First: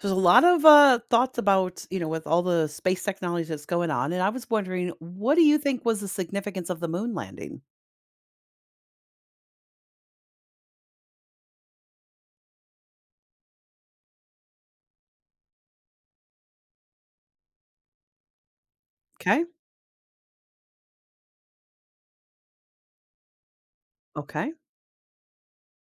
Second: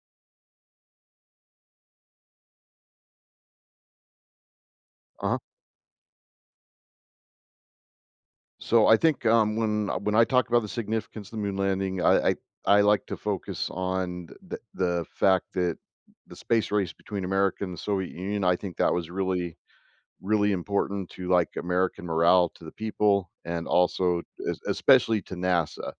There's a lot of thoughts about, with all the space technology that's going on. And I was wondering, what Uh-huh. do you think was the significance of the moon landing? So I think, when I talk about the significance of the moon landing, I like to focus on the fact that the space race between America and the Soviet Union, I think that was Okay. really really important to like American morale, to the people, and also Okay. Especially to NASA.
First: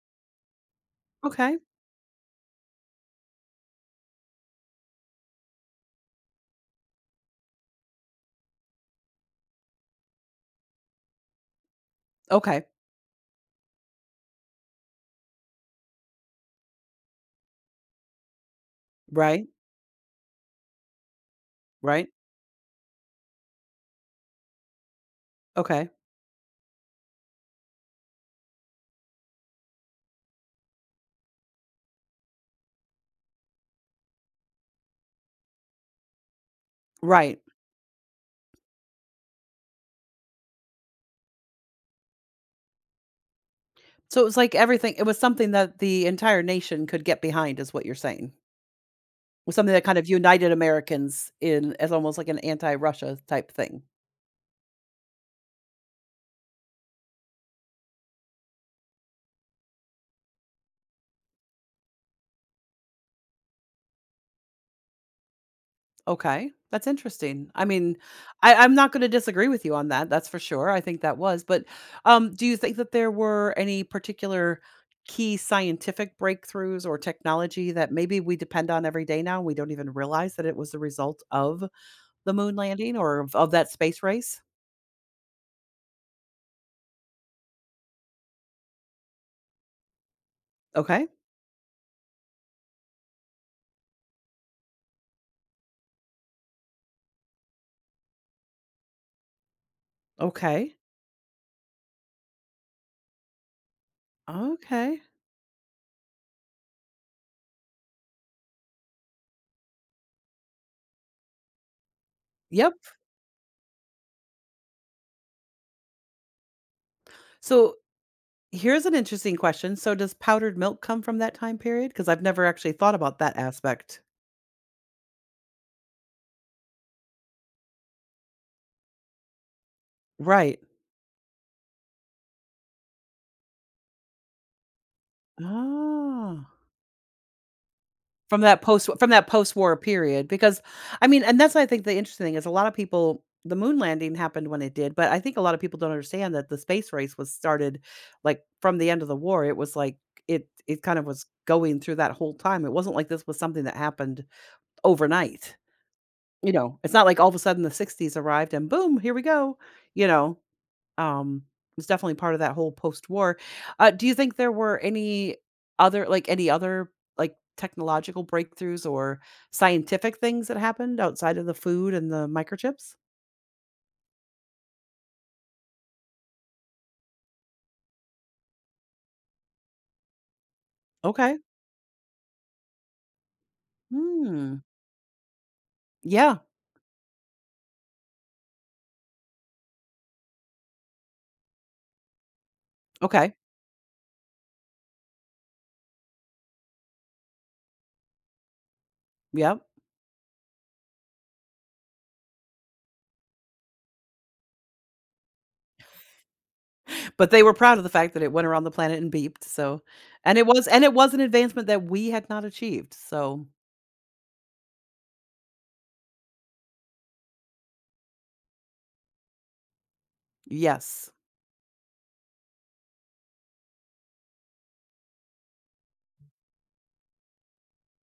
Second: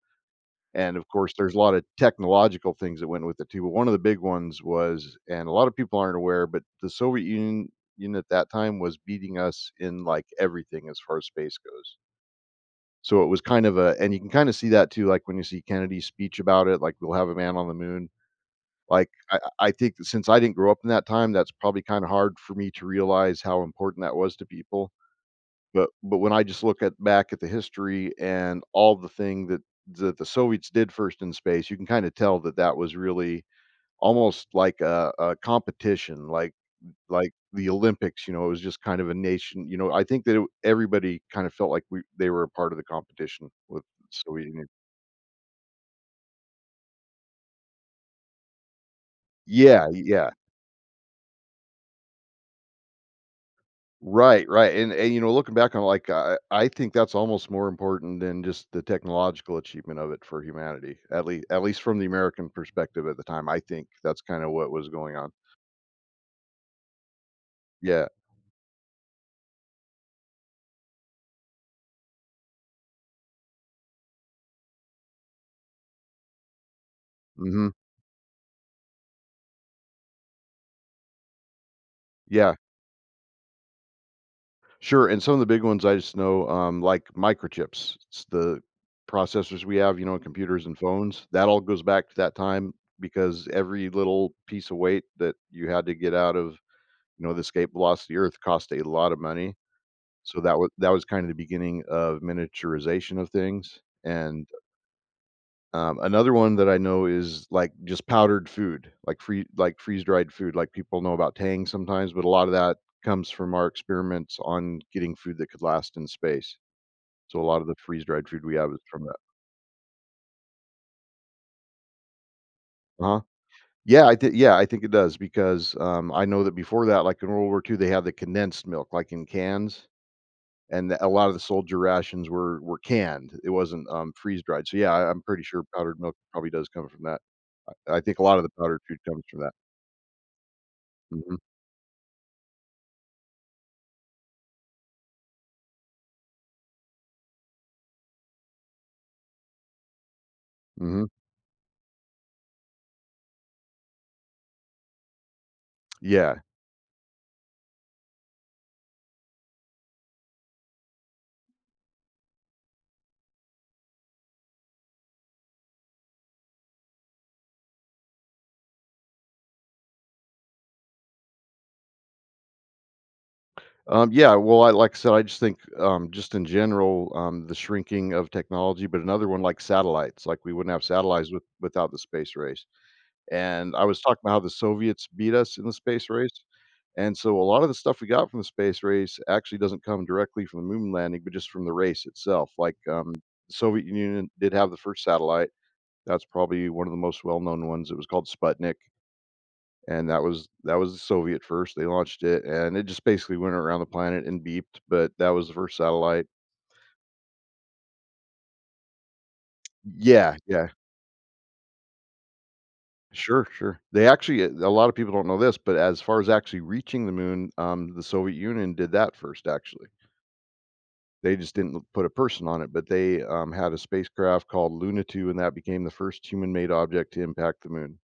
And of course, there's a Okay. lot of technological things that went with it too. But one of the big ones was, and a lot of people aren't aware, but the Soviet Union at that time was beating us in like everything as far as space goes. Okay. So it was kind of a, And you can kind of see that too, like when you see Kennedy's speech about it, like we'll have a man on the moon. Like I, Right. I I think that since I didn't grow up in that time, that's probably kind Right. of hard for me to realize how important that was to people. Okay. But when I just look at back at the history and all the thing that that the Soviets did first in space, you can kinda tell that that was really almost like a competition, like Right. the Olympics, you know, it was just kind of a nation. I think that it, everybody kind of felt like we they were a part of the competition with So it was Soviet like Union. everything, it was something that the entire nation could get behind, is what you're saying. It was something that Yeah, kind of yeah. united Americans in as almost like an anti Russia type thing. Right, right, and looking back on, like, I think that's almost more important than just the technological achievement of it for humanity, at least from the American perspective at the time. I think that's kinda what was going on. Okay, that's interesting. I mean, Yeah. I'm not going to disagree with you on that. That's for sure. I think that was. But do you think that there were any particular key scientific breakthroughs or technology Mhm. that maybe we depend on every day now? We don't even realize that it was the result of the moon Yeah. landing or of that space race. Sure, and some of the big ones I just know, like microchips, it's the processors we have, you know, in computers and Okay. phones, that all goes back to that time because every little piece of weight that you had to get out of, you know, the escape velocity Earth cost a lot of money. So that was Okay. that was kind of the beginning of miniaturization of things. And Okay. Another one that I know is, like, just powdered food, like free like freeze-dried food. Like, people know about Tang sometimes, but a lot of Yep. that comes from our experiments on getting food that could last in space. So a lot of the So freeze-dried food we have is here's an from that. interesting question. So does powdered milk come from that time period? Because I've never actually thought about Uh-huh. that aspect. Yeah, I think it does because, I know that before that, like, in World War II, they had the condensed milk, like, in cans. Right. And a lot of the soldier rations were canned. It wasn't, freeze dried. So, yeah, I'm pretty sure powdered milk Ah. probably does come from that. I think a lot of the powdered food From comes that from that. post-war period, because I mean Mhm, and that's I think the interesting thing is a lot of people the moon landing happened when it did, but I think a lot of people don't understand that the space race was started, like, from the end of the war, it was like it kind of mhm. was going through that whole time, it wasn't like this was something that happened overnight, Yeah. you know? It's not like all of a sudden the ‘60s arrived and boom, here we go, you know? Um, it's definitely part of that whole post-war. Do you think there were any other like technological breakthroughs or scientific things that happened outside of the food and the microchips? Yeah, well, I like I said, I just think, just in general, the shrinking of technology, but another one like satellites, like, we wouldn't have satellites Okay. Without the space race. And I was talking about how the Hmm. Soviets beat us in the space Yeah. race. And so a lot of the stuff we got from the space race actually doesn't come directly from the moon landing, but just from the race itself. Like the Okay. Soviet Union did have the first satellite. That's probably one of the most well-known ones. It was called Sputnik, Yeah. and that was the Soviet first. They launched it, and it just basically went around the planet and beeped. But that was the first satellite. But they were proud of the fact that it went around the planet and beeped. So, Yeah, yeah. and it was an advancement that we had not achieved. Sure, So, sure. They actually, a lot of people don't know this, but as far as actually reaching the moon, the Soviet Union did that first, actually. yes. They just didn't put a person on it, but they had a spacecraft called Luna 2, and that became the first human-made object to impact the moon.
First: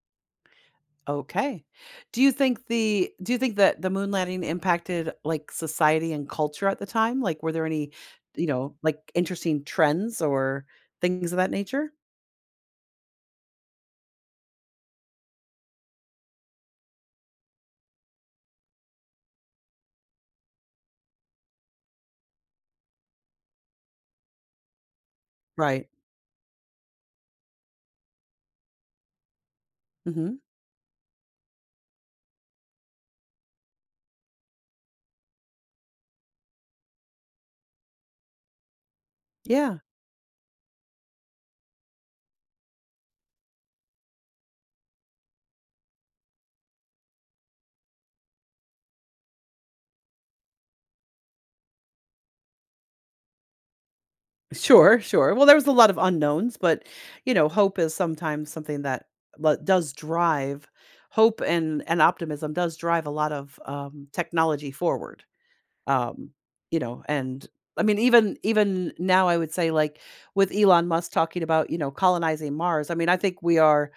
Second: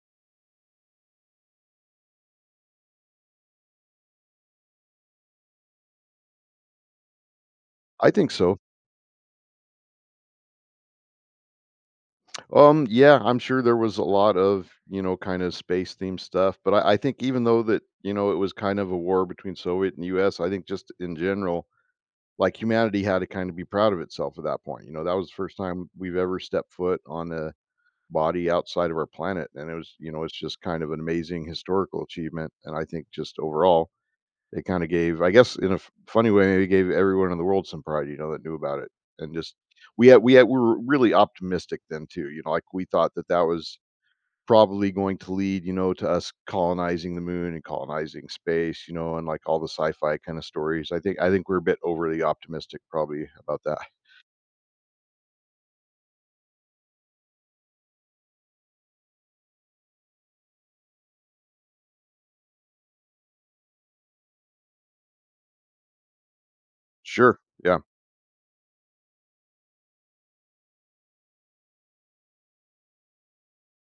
Okay. Do you think that the moon landing impacted, like, society and culture at the time? Like, were there any, I think so. Like, interesting trends or things of that nature? Yeah, I'm sure there was a lot of, you know, kind of space themed stuff, but I think even though that, you know, it was kind of a war between Soviet and US, I think just in general, like humanity had to kind of be proud of itself at that point. You know, that was the first Right. time we've ever stepped foot on a body outside of our planet, and it was you know, Mhm. it's just kind of an amazing historical achievement, and I think just overall, it kinda gave, I guess, in a f funny way, maybe gave everyone in the world some pride, you know, that knew about it, and just Yeah. We were really optimistic then too. You know, like, we thought that that was probably going to lead, you know, to us colonizing the moon and colonizing space, you know, and, like, all the sci-fi kinda stories. I think we're a bit overly optimistic probably about that. Sure, sure. Well, there was a lot of unknowns, but, hope is sometimes something that le does drive hope and optimism does drive a lot of, technology forward. Um, you know, Sure, and yeah, I mean, even now, I would say, like with Elon Musk talking about, colonizing Mars. I mean, I think we are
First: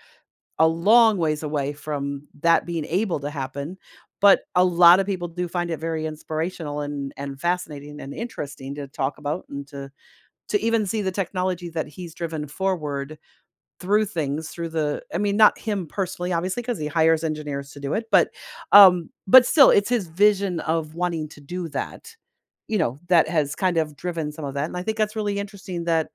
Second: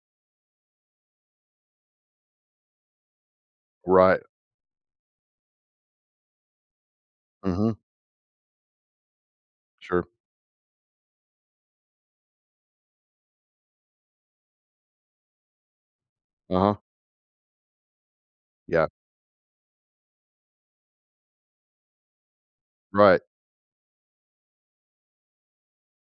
a long ways away from that being able to happen, right, but a lot of people do find it very inspirational and mhm, fascinating and interesting to talk about and to sure, to even see the technology that he's driven forward through things through the I mean, not him personally, obviously, uh-huh, because he hires engineers to do it, but, yeah, um, but still, it's his vision of wanting to do that, right, that has kind of driven some of that, and I think that's really interesting that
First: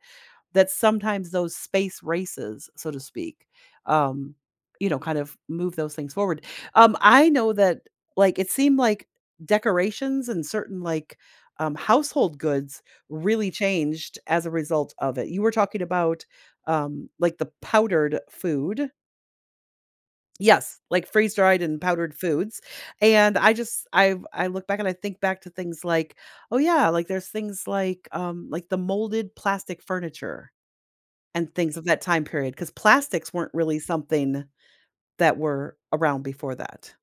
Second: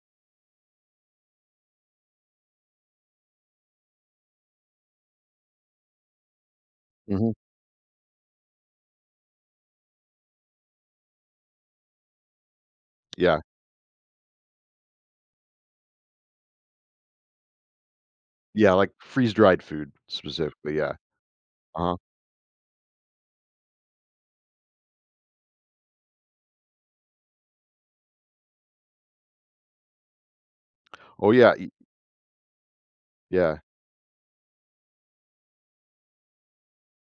that sometimes those space races, so to speak, um, kind of move those things forward. I mhm. know that like it seemed like decorations and certain like household goods Yeah. really changed as a result of it. You were talking about like the powdered Yeah, food. like freeze-dried food specifically, Yes, yeah. like freeze dried and Uh-huh. powdered foods. And I look back and I think back to things like, oh yeah, like there's things like the molded plastic furniture Oh, and yeah, y things of that time period, because plastics weren't yeah. really something that were around before that.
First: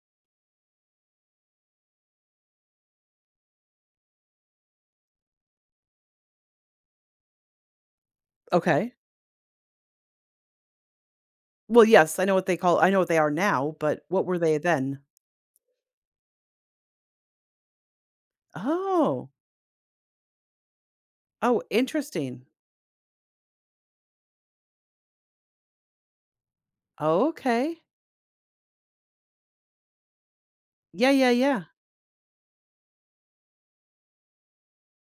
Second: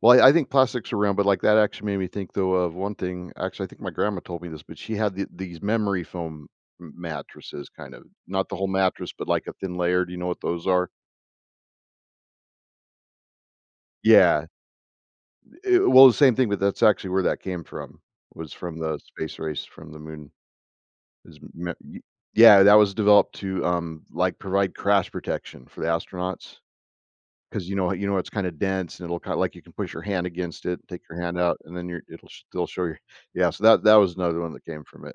Well, I think plastics are around, but, like, that actually made me think, though, of one thing. Actually, I think my grandma told me this, but she had these memory foam m mattresses, kind of. Not the whole Okay. mattress, but, like, a thin layer. Do you know what those are? Well, yes, I know what they are now, but what were Yeah. they then? Well, the same thing, but that's actually where that came from, was from the Oh. space race, from the moon. Is Oh, me y interesting. Yeah, that was developed to, like, provide crash protection for the astronauts. 'Cause Okay. It's kinda dense and it'll kinda like, you can push your hand against it, take Yeah, your yeah, hand out, yeah. and then you're it'll still show you. Yeah, so that was another one that came from it.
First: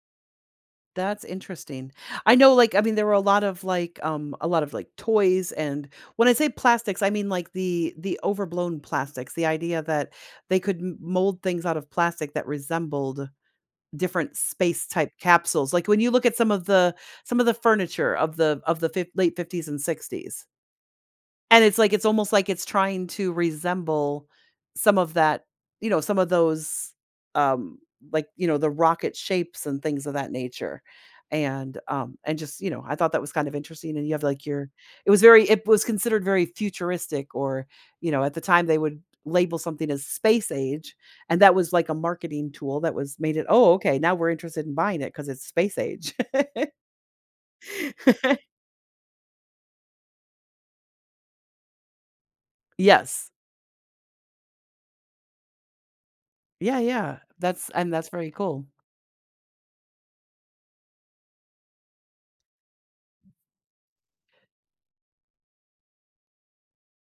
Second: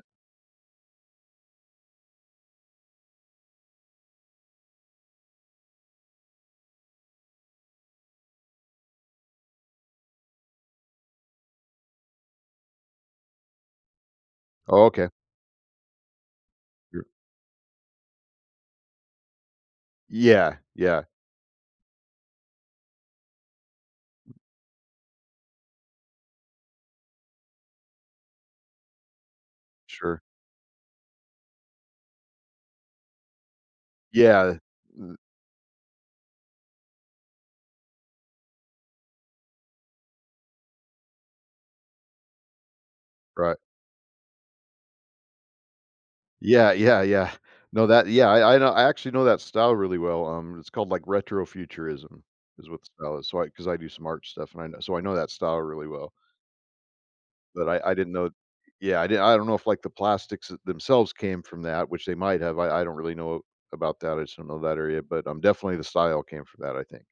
That's interesting. I know, like, I mean, there were a lot of like toys, and when I say plastics, I mean like the overblown plastics. The idea that they could mold things out of plastic that resembled different Oh, space okay. type capsules. Like when you look at You're some of the furniture of the late '50s and sixties, Yeah, yeah, and it's like it's almost like it's trying to resemble some of that, some of those, um, like, the rocket shapes and things of sure. that nature. And just, I thought that was kind of interesting. And you have like Yeah, your, mm, it was considered very futuristic, or, at the time they would label something as space age. And that was like a marketing tool that was made it, right. oh, okay, now we're interested in buying it because it's space age. Yeah, yeah, yeah. No, that yeah, I actually know that style really well. It's called, like, retrofuturism is what the style is, Yes. so I because I do some art stuff, and I know so I know that style really well. Yeah. Yeah. That's, But and I that's didn't know very cool. yeah, I didn't I don't know if, like, the plastics themselves came from that, which they might have. I don't really know about that, I just don't know that area, but, definitely the style came from that, I think.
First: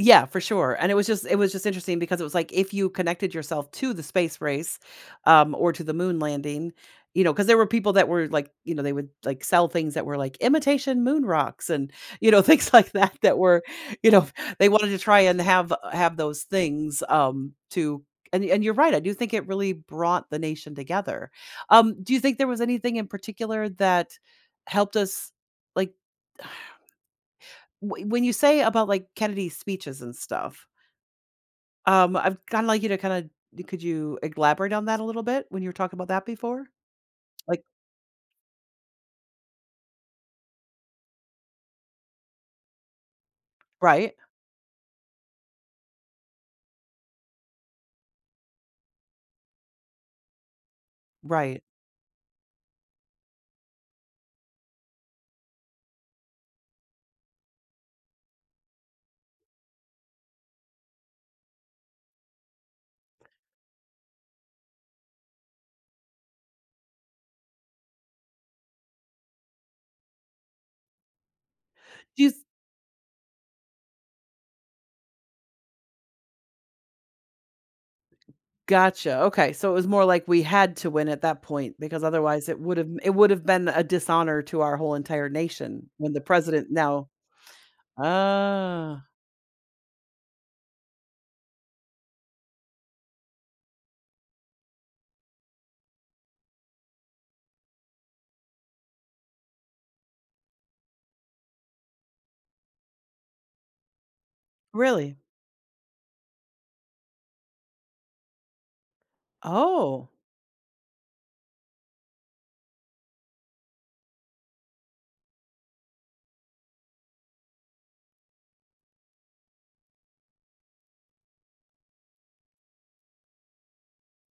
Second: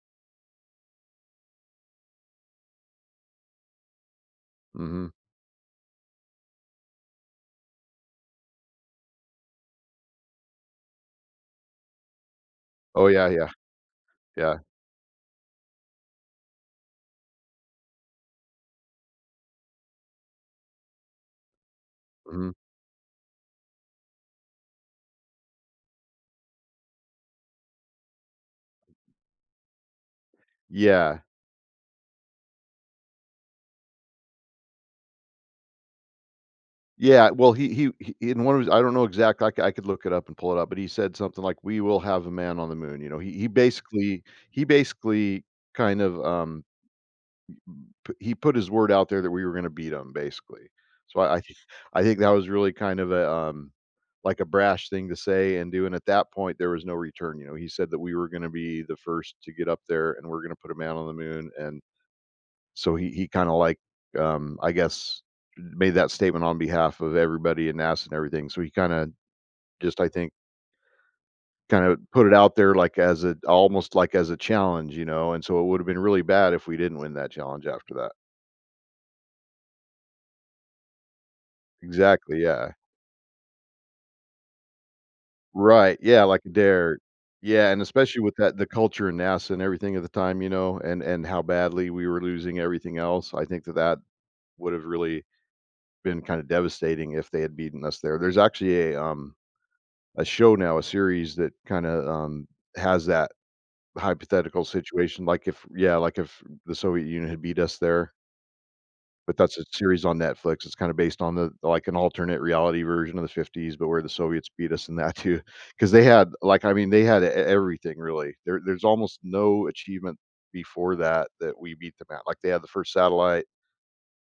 Yeah, for sure, and it was just interesting because it was like if you connected yourself to the space race, Mhm. Or to the moon landing, because there were people that were like, they would like sell things that were like imitation moon rocks and, things like Oh, that yeah, that yeah, were, you know, yeah, they wanted to try and have those things to and you're right, I do think it really brought the nation together. Do you think there mhm. was anything in particular that helped us like when you say about like Kennedy's speeches and stuff, Yeah. I've kinda like you to kinda could you elaborate on that a little bit when you were talking about that before? Yeah, well, Like he in one of his I don't know exact I could look it up and pull it up, but he said something like, "We will have a man on the moon." You know, right, he basically kind of, p he put his word out there that we were gonna beat him basically. So I I think right. I think that was really like a brash thing to say and do. And at that point, there was no return. He said that we were going to be the first to get up there and we're going to put a man on the moon. And so he kind of, like, I guess, made that statement on behalf of everybody in NASA and everything. So he kind of just, I think, kind of put You it out there like, as a almost like as a challenge. And so it would have been really bad if we didn't win that challenge after that. gotcha, okay, so it was more like we had to win at that point because Exactly. otherwise Yeah. It would have been a dishonor to our whole entire nation Right, when the yeah, like a president dare. now. Yeah, and especially with that the Ah, culture in NASA and everything at the time, and how badly we were losing everything else, I think that that would have really been kinda devastating if they had beaten us there. There's actually a show now, a series that kinda, has that hypothetical really? situation, like if yeah, like if the Soviet Union had beat us there. But that's a series Oh, on Netflix. It's kinda based on the like, an alternate reality version of the '50s, but where the Soviets beat us in that too, because they had like, I mean, they had e everything really. There's almost no achievement before that that we beat them at. Like, they had the first satellite.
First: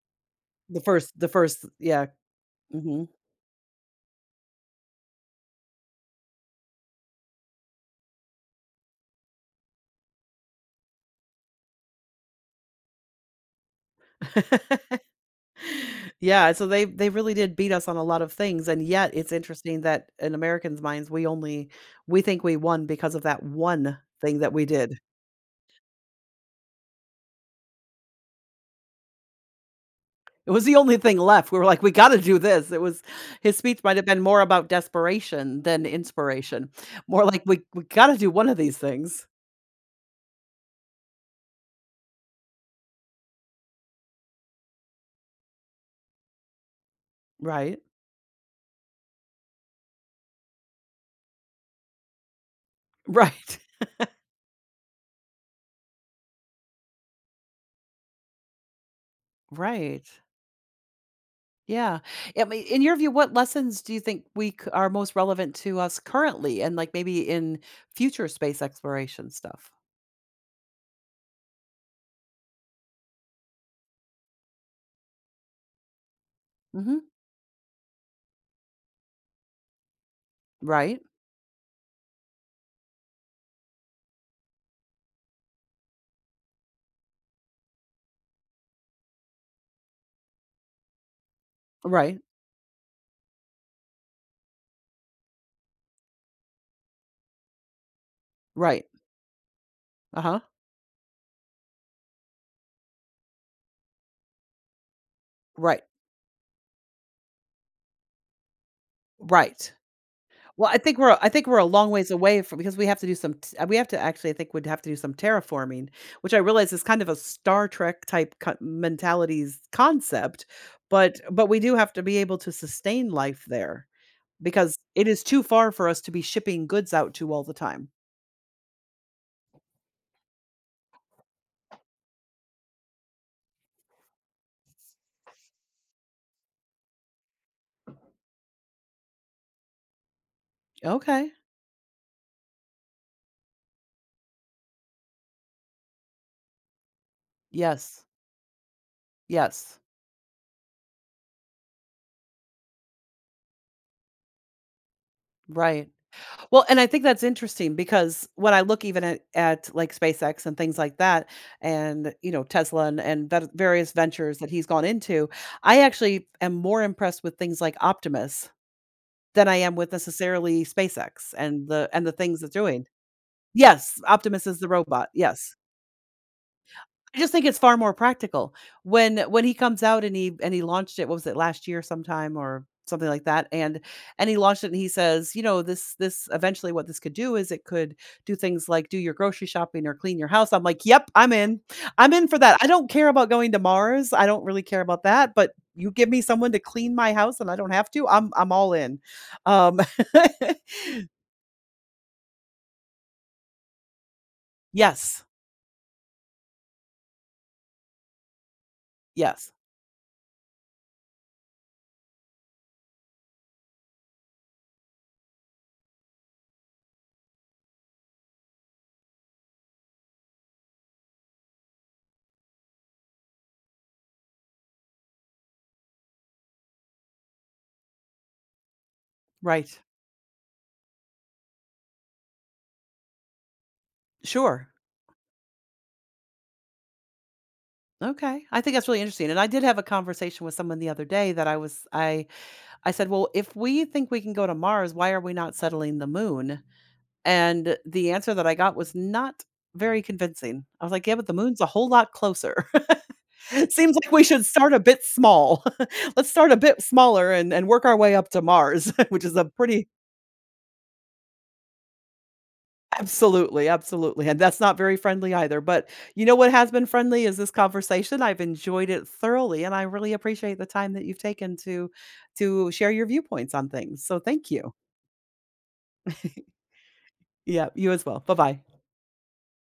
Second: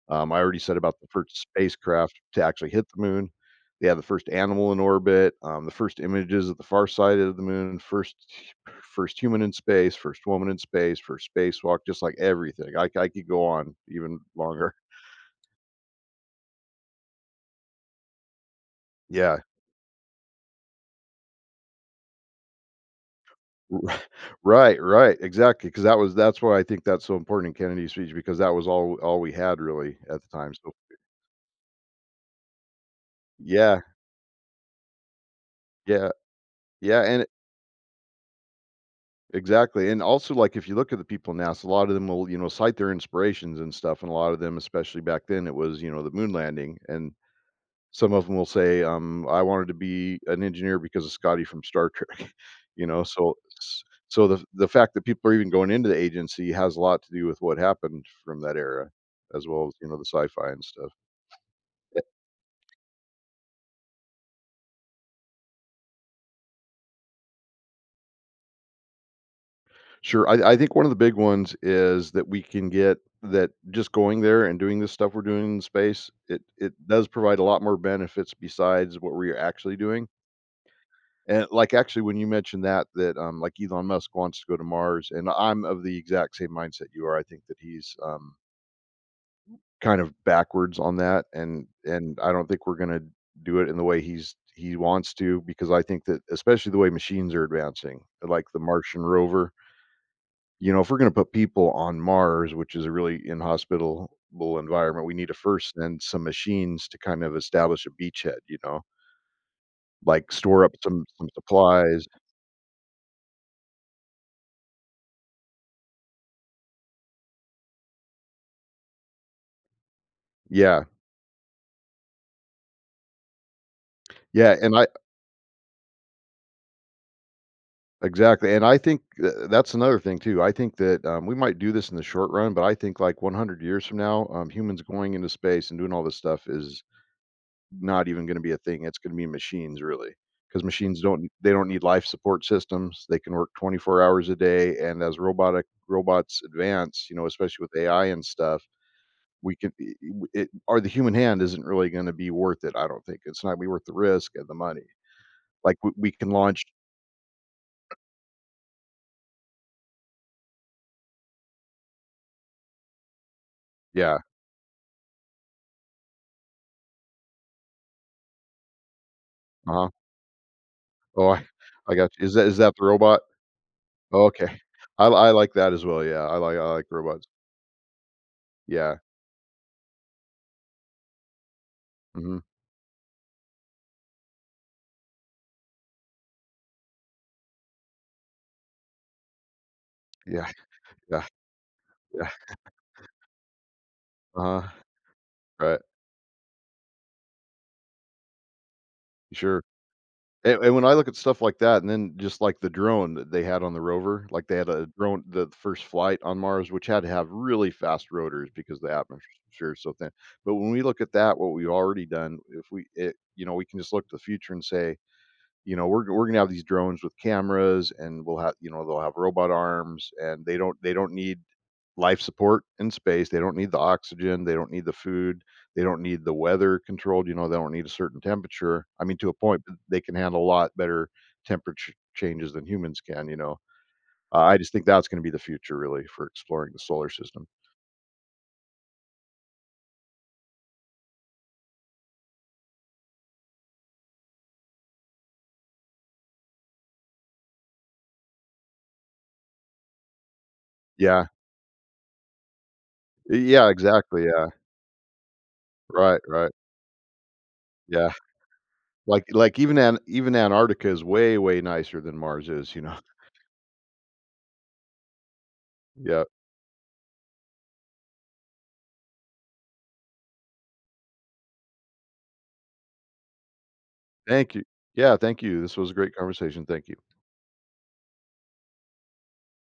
I already said about the the first first, yeah. spacecraft to actually hit the Mhm. moon. They had the first animal in orbit, the first images of the far side of the moon, first human in space, first woman in space, first spacewalk, just like everything. I could go on even longer. Yeah, so they really did beat us on a lot of things, and yet it's Yeah. interesting that in Americans' minds, we think we won because of that R one thing that we Right, did. right, exactly. Because that's why I think that's so important in Kennedy's speech because that was all we had really at the It time, was so. the only thing left. We were like, "We gotta do this." It was His speech Yeah, might have been more about desperation than yeah, inspiration. yeah, More like, "We gotta do one of these things." exactly, and also, like, if you look at the people in NASA, a lot of them will, you know, cite their inspirations and stuff, and a lot of them, especially back then, it was, you know, the moon landing, and Right? some of them will say, "I wanted to be an engineer because of Scotty from Star Trek," you know, so Right. s so the fact that people are even going into the agency has a lot to do with what happened from that era, as well as, you know, the Right. sci-fi and stuff. Yeah. Eh I mean, in your view, what lessons do you think we c are most relevant to us currently and, like, maybe in future space exploration stuff? Sure, I think one of the big ones is that we can get that just going there and doing this stuff we're doing in space, it Mhm. does provide a lot more benefits besides what we're actually doing. Right, And, like, actually, when you mentioned that, like, Elon Musk wants to go to Mars, and I'm of the exact same mindset you are. I think that he's, kind of backwards on that, and right, I don't think we're gonna do it in the way he wants to, because I think that especially the way machines are advancing, like the right, Martian rover, uh-huh, you know, if we're gonna put people on Mars, which is a really inhospitable environment, we need to first right, send some machines to kind of establish a beachhead, you know? right. Like, store Well, up some I some think we're a long supplies. ways away from because we have to do some t we have to actually I think we'd have to do some terraforming, which I realize is kind of a Star Trek type co mentalities concept, Yeah. but we do have to be able to sustain life there Yeah, and because I it is too far for us to be shipping goods out to all the time. Exactly, and I think th that's another thing too. I think that, we might do this in the short run, but I think, like, 100 years from now, humans going into space and doing all this stuff is not even gonna be a thing. It's gonna be machines, really, because machines don't Okay. they don't need life support systems. They can work 24 hours a day, and as robotic robots advance, you know, especially with Yes. AI and stuff, we can Yes. I w it or the human hand isn't really gonna be worth it, I don't think. It's not be worth the risk and the money. Like, Right. we can Well, launch. and I think that's interesting because when I look even at like SpaceX and things like that, and Tesla and that various Yeah, ventures that he's gone into, I actually am more impressed with things like Optimus than I am uh-huh. with necessarily Oh, SpaceX and the I and got the you. Is things that it's is that the doing. robot? Yes, Oh, Optimus is okay. the robot. I like Yes, that as well, yeah. I like I robots. just think it's far more practical. Yeah. When he comes out and he launched it, what was it last year sometime Mhm. or something like that? And he launched it and he says, this eventually what this could do is it could do things like do your grocery shopping or clean your Yeah, house. I'm like, yep, yeah, I'm in. I'm in yeah. for that. I don't care about going to Mars. I don't Uh-huh. really care about that, but Right. you give me someone to clean my house and I don't have to, I'm all in. Sure. Um And when I look at stuff like that, and then just like the drone that they had on the rover, like they had a yes. drone, the first flight on Mars, which had to have really fast rotors because the atmosphere Yes. is so thin. But when we look at that, what we've already done, if we it you know, we can just look to the future and say, you know, we're gonna have these drones with cameras, and we'll have, you know, they'll have robot arms, and they don't need life support in space, they don't need the oxygen, they don't need the food, they don't need the weather controlled, you know, they don't need a certain temperature, I mean, to a point, but Right. they can handle a lot better temperature changes than humans can, you know. I Sure. just think that's going to be the future, really, for exploring the solar system. Okay. I think that's really interesting. And I did have a conversation with someone the other day that I was I said, "Well, if we think we can go to Mars, why are we not settling the moon?" And the answer that I got was not very convincing. I was like, "Yeah, Yeah, but the moon's a whole lot closer." yeah, Seems like we exactly, should yeah. start a bit small. Right, Let's right, start a bit smaller and work our yeah. way up to Mars, which like is a like even pretty— even Antarctica is way nicer than Mars is, you know. Absolutely, absolutely, and that's not very friendly either, but Yeah. you know what has been friendly is this conversation, I've enjoyed it thoroughly, and I really appreciate the time that you've taken to share your viewpoints on things, so thank Thank you. you. Yeah, thank you. This was a great conversation. Thank you. Yeah, you as well. Bye-bye.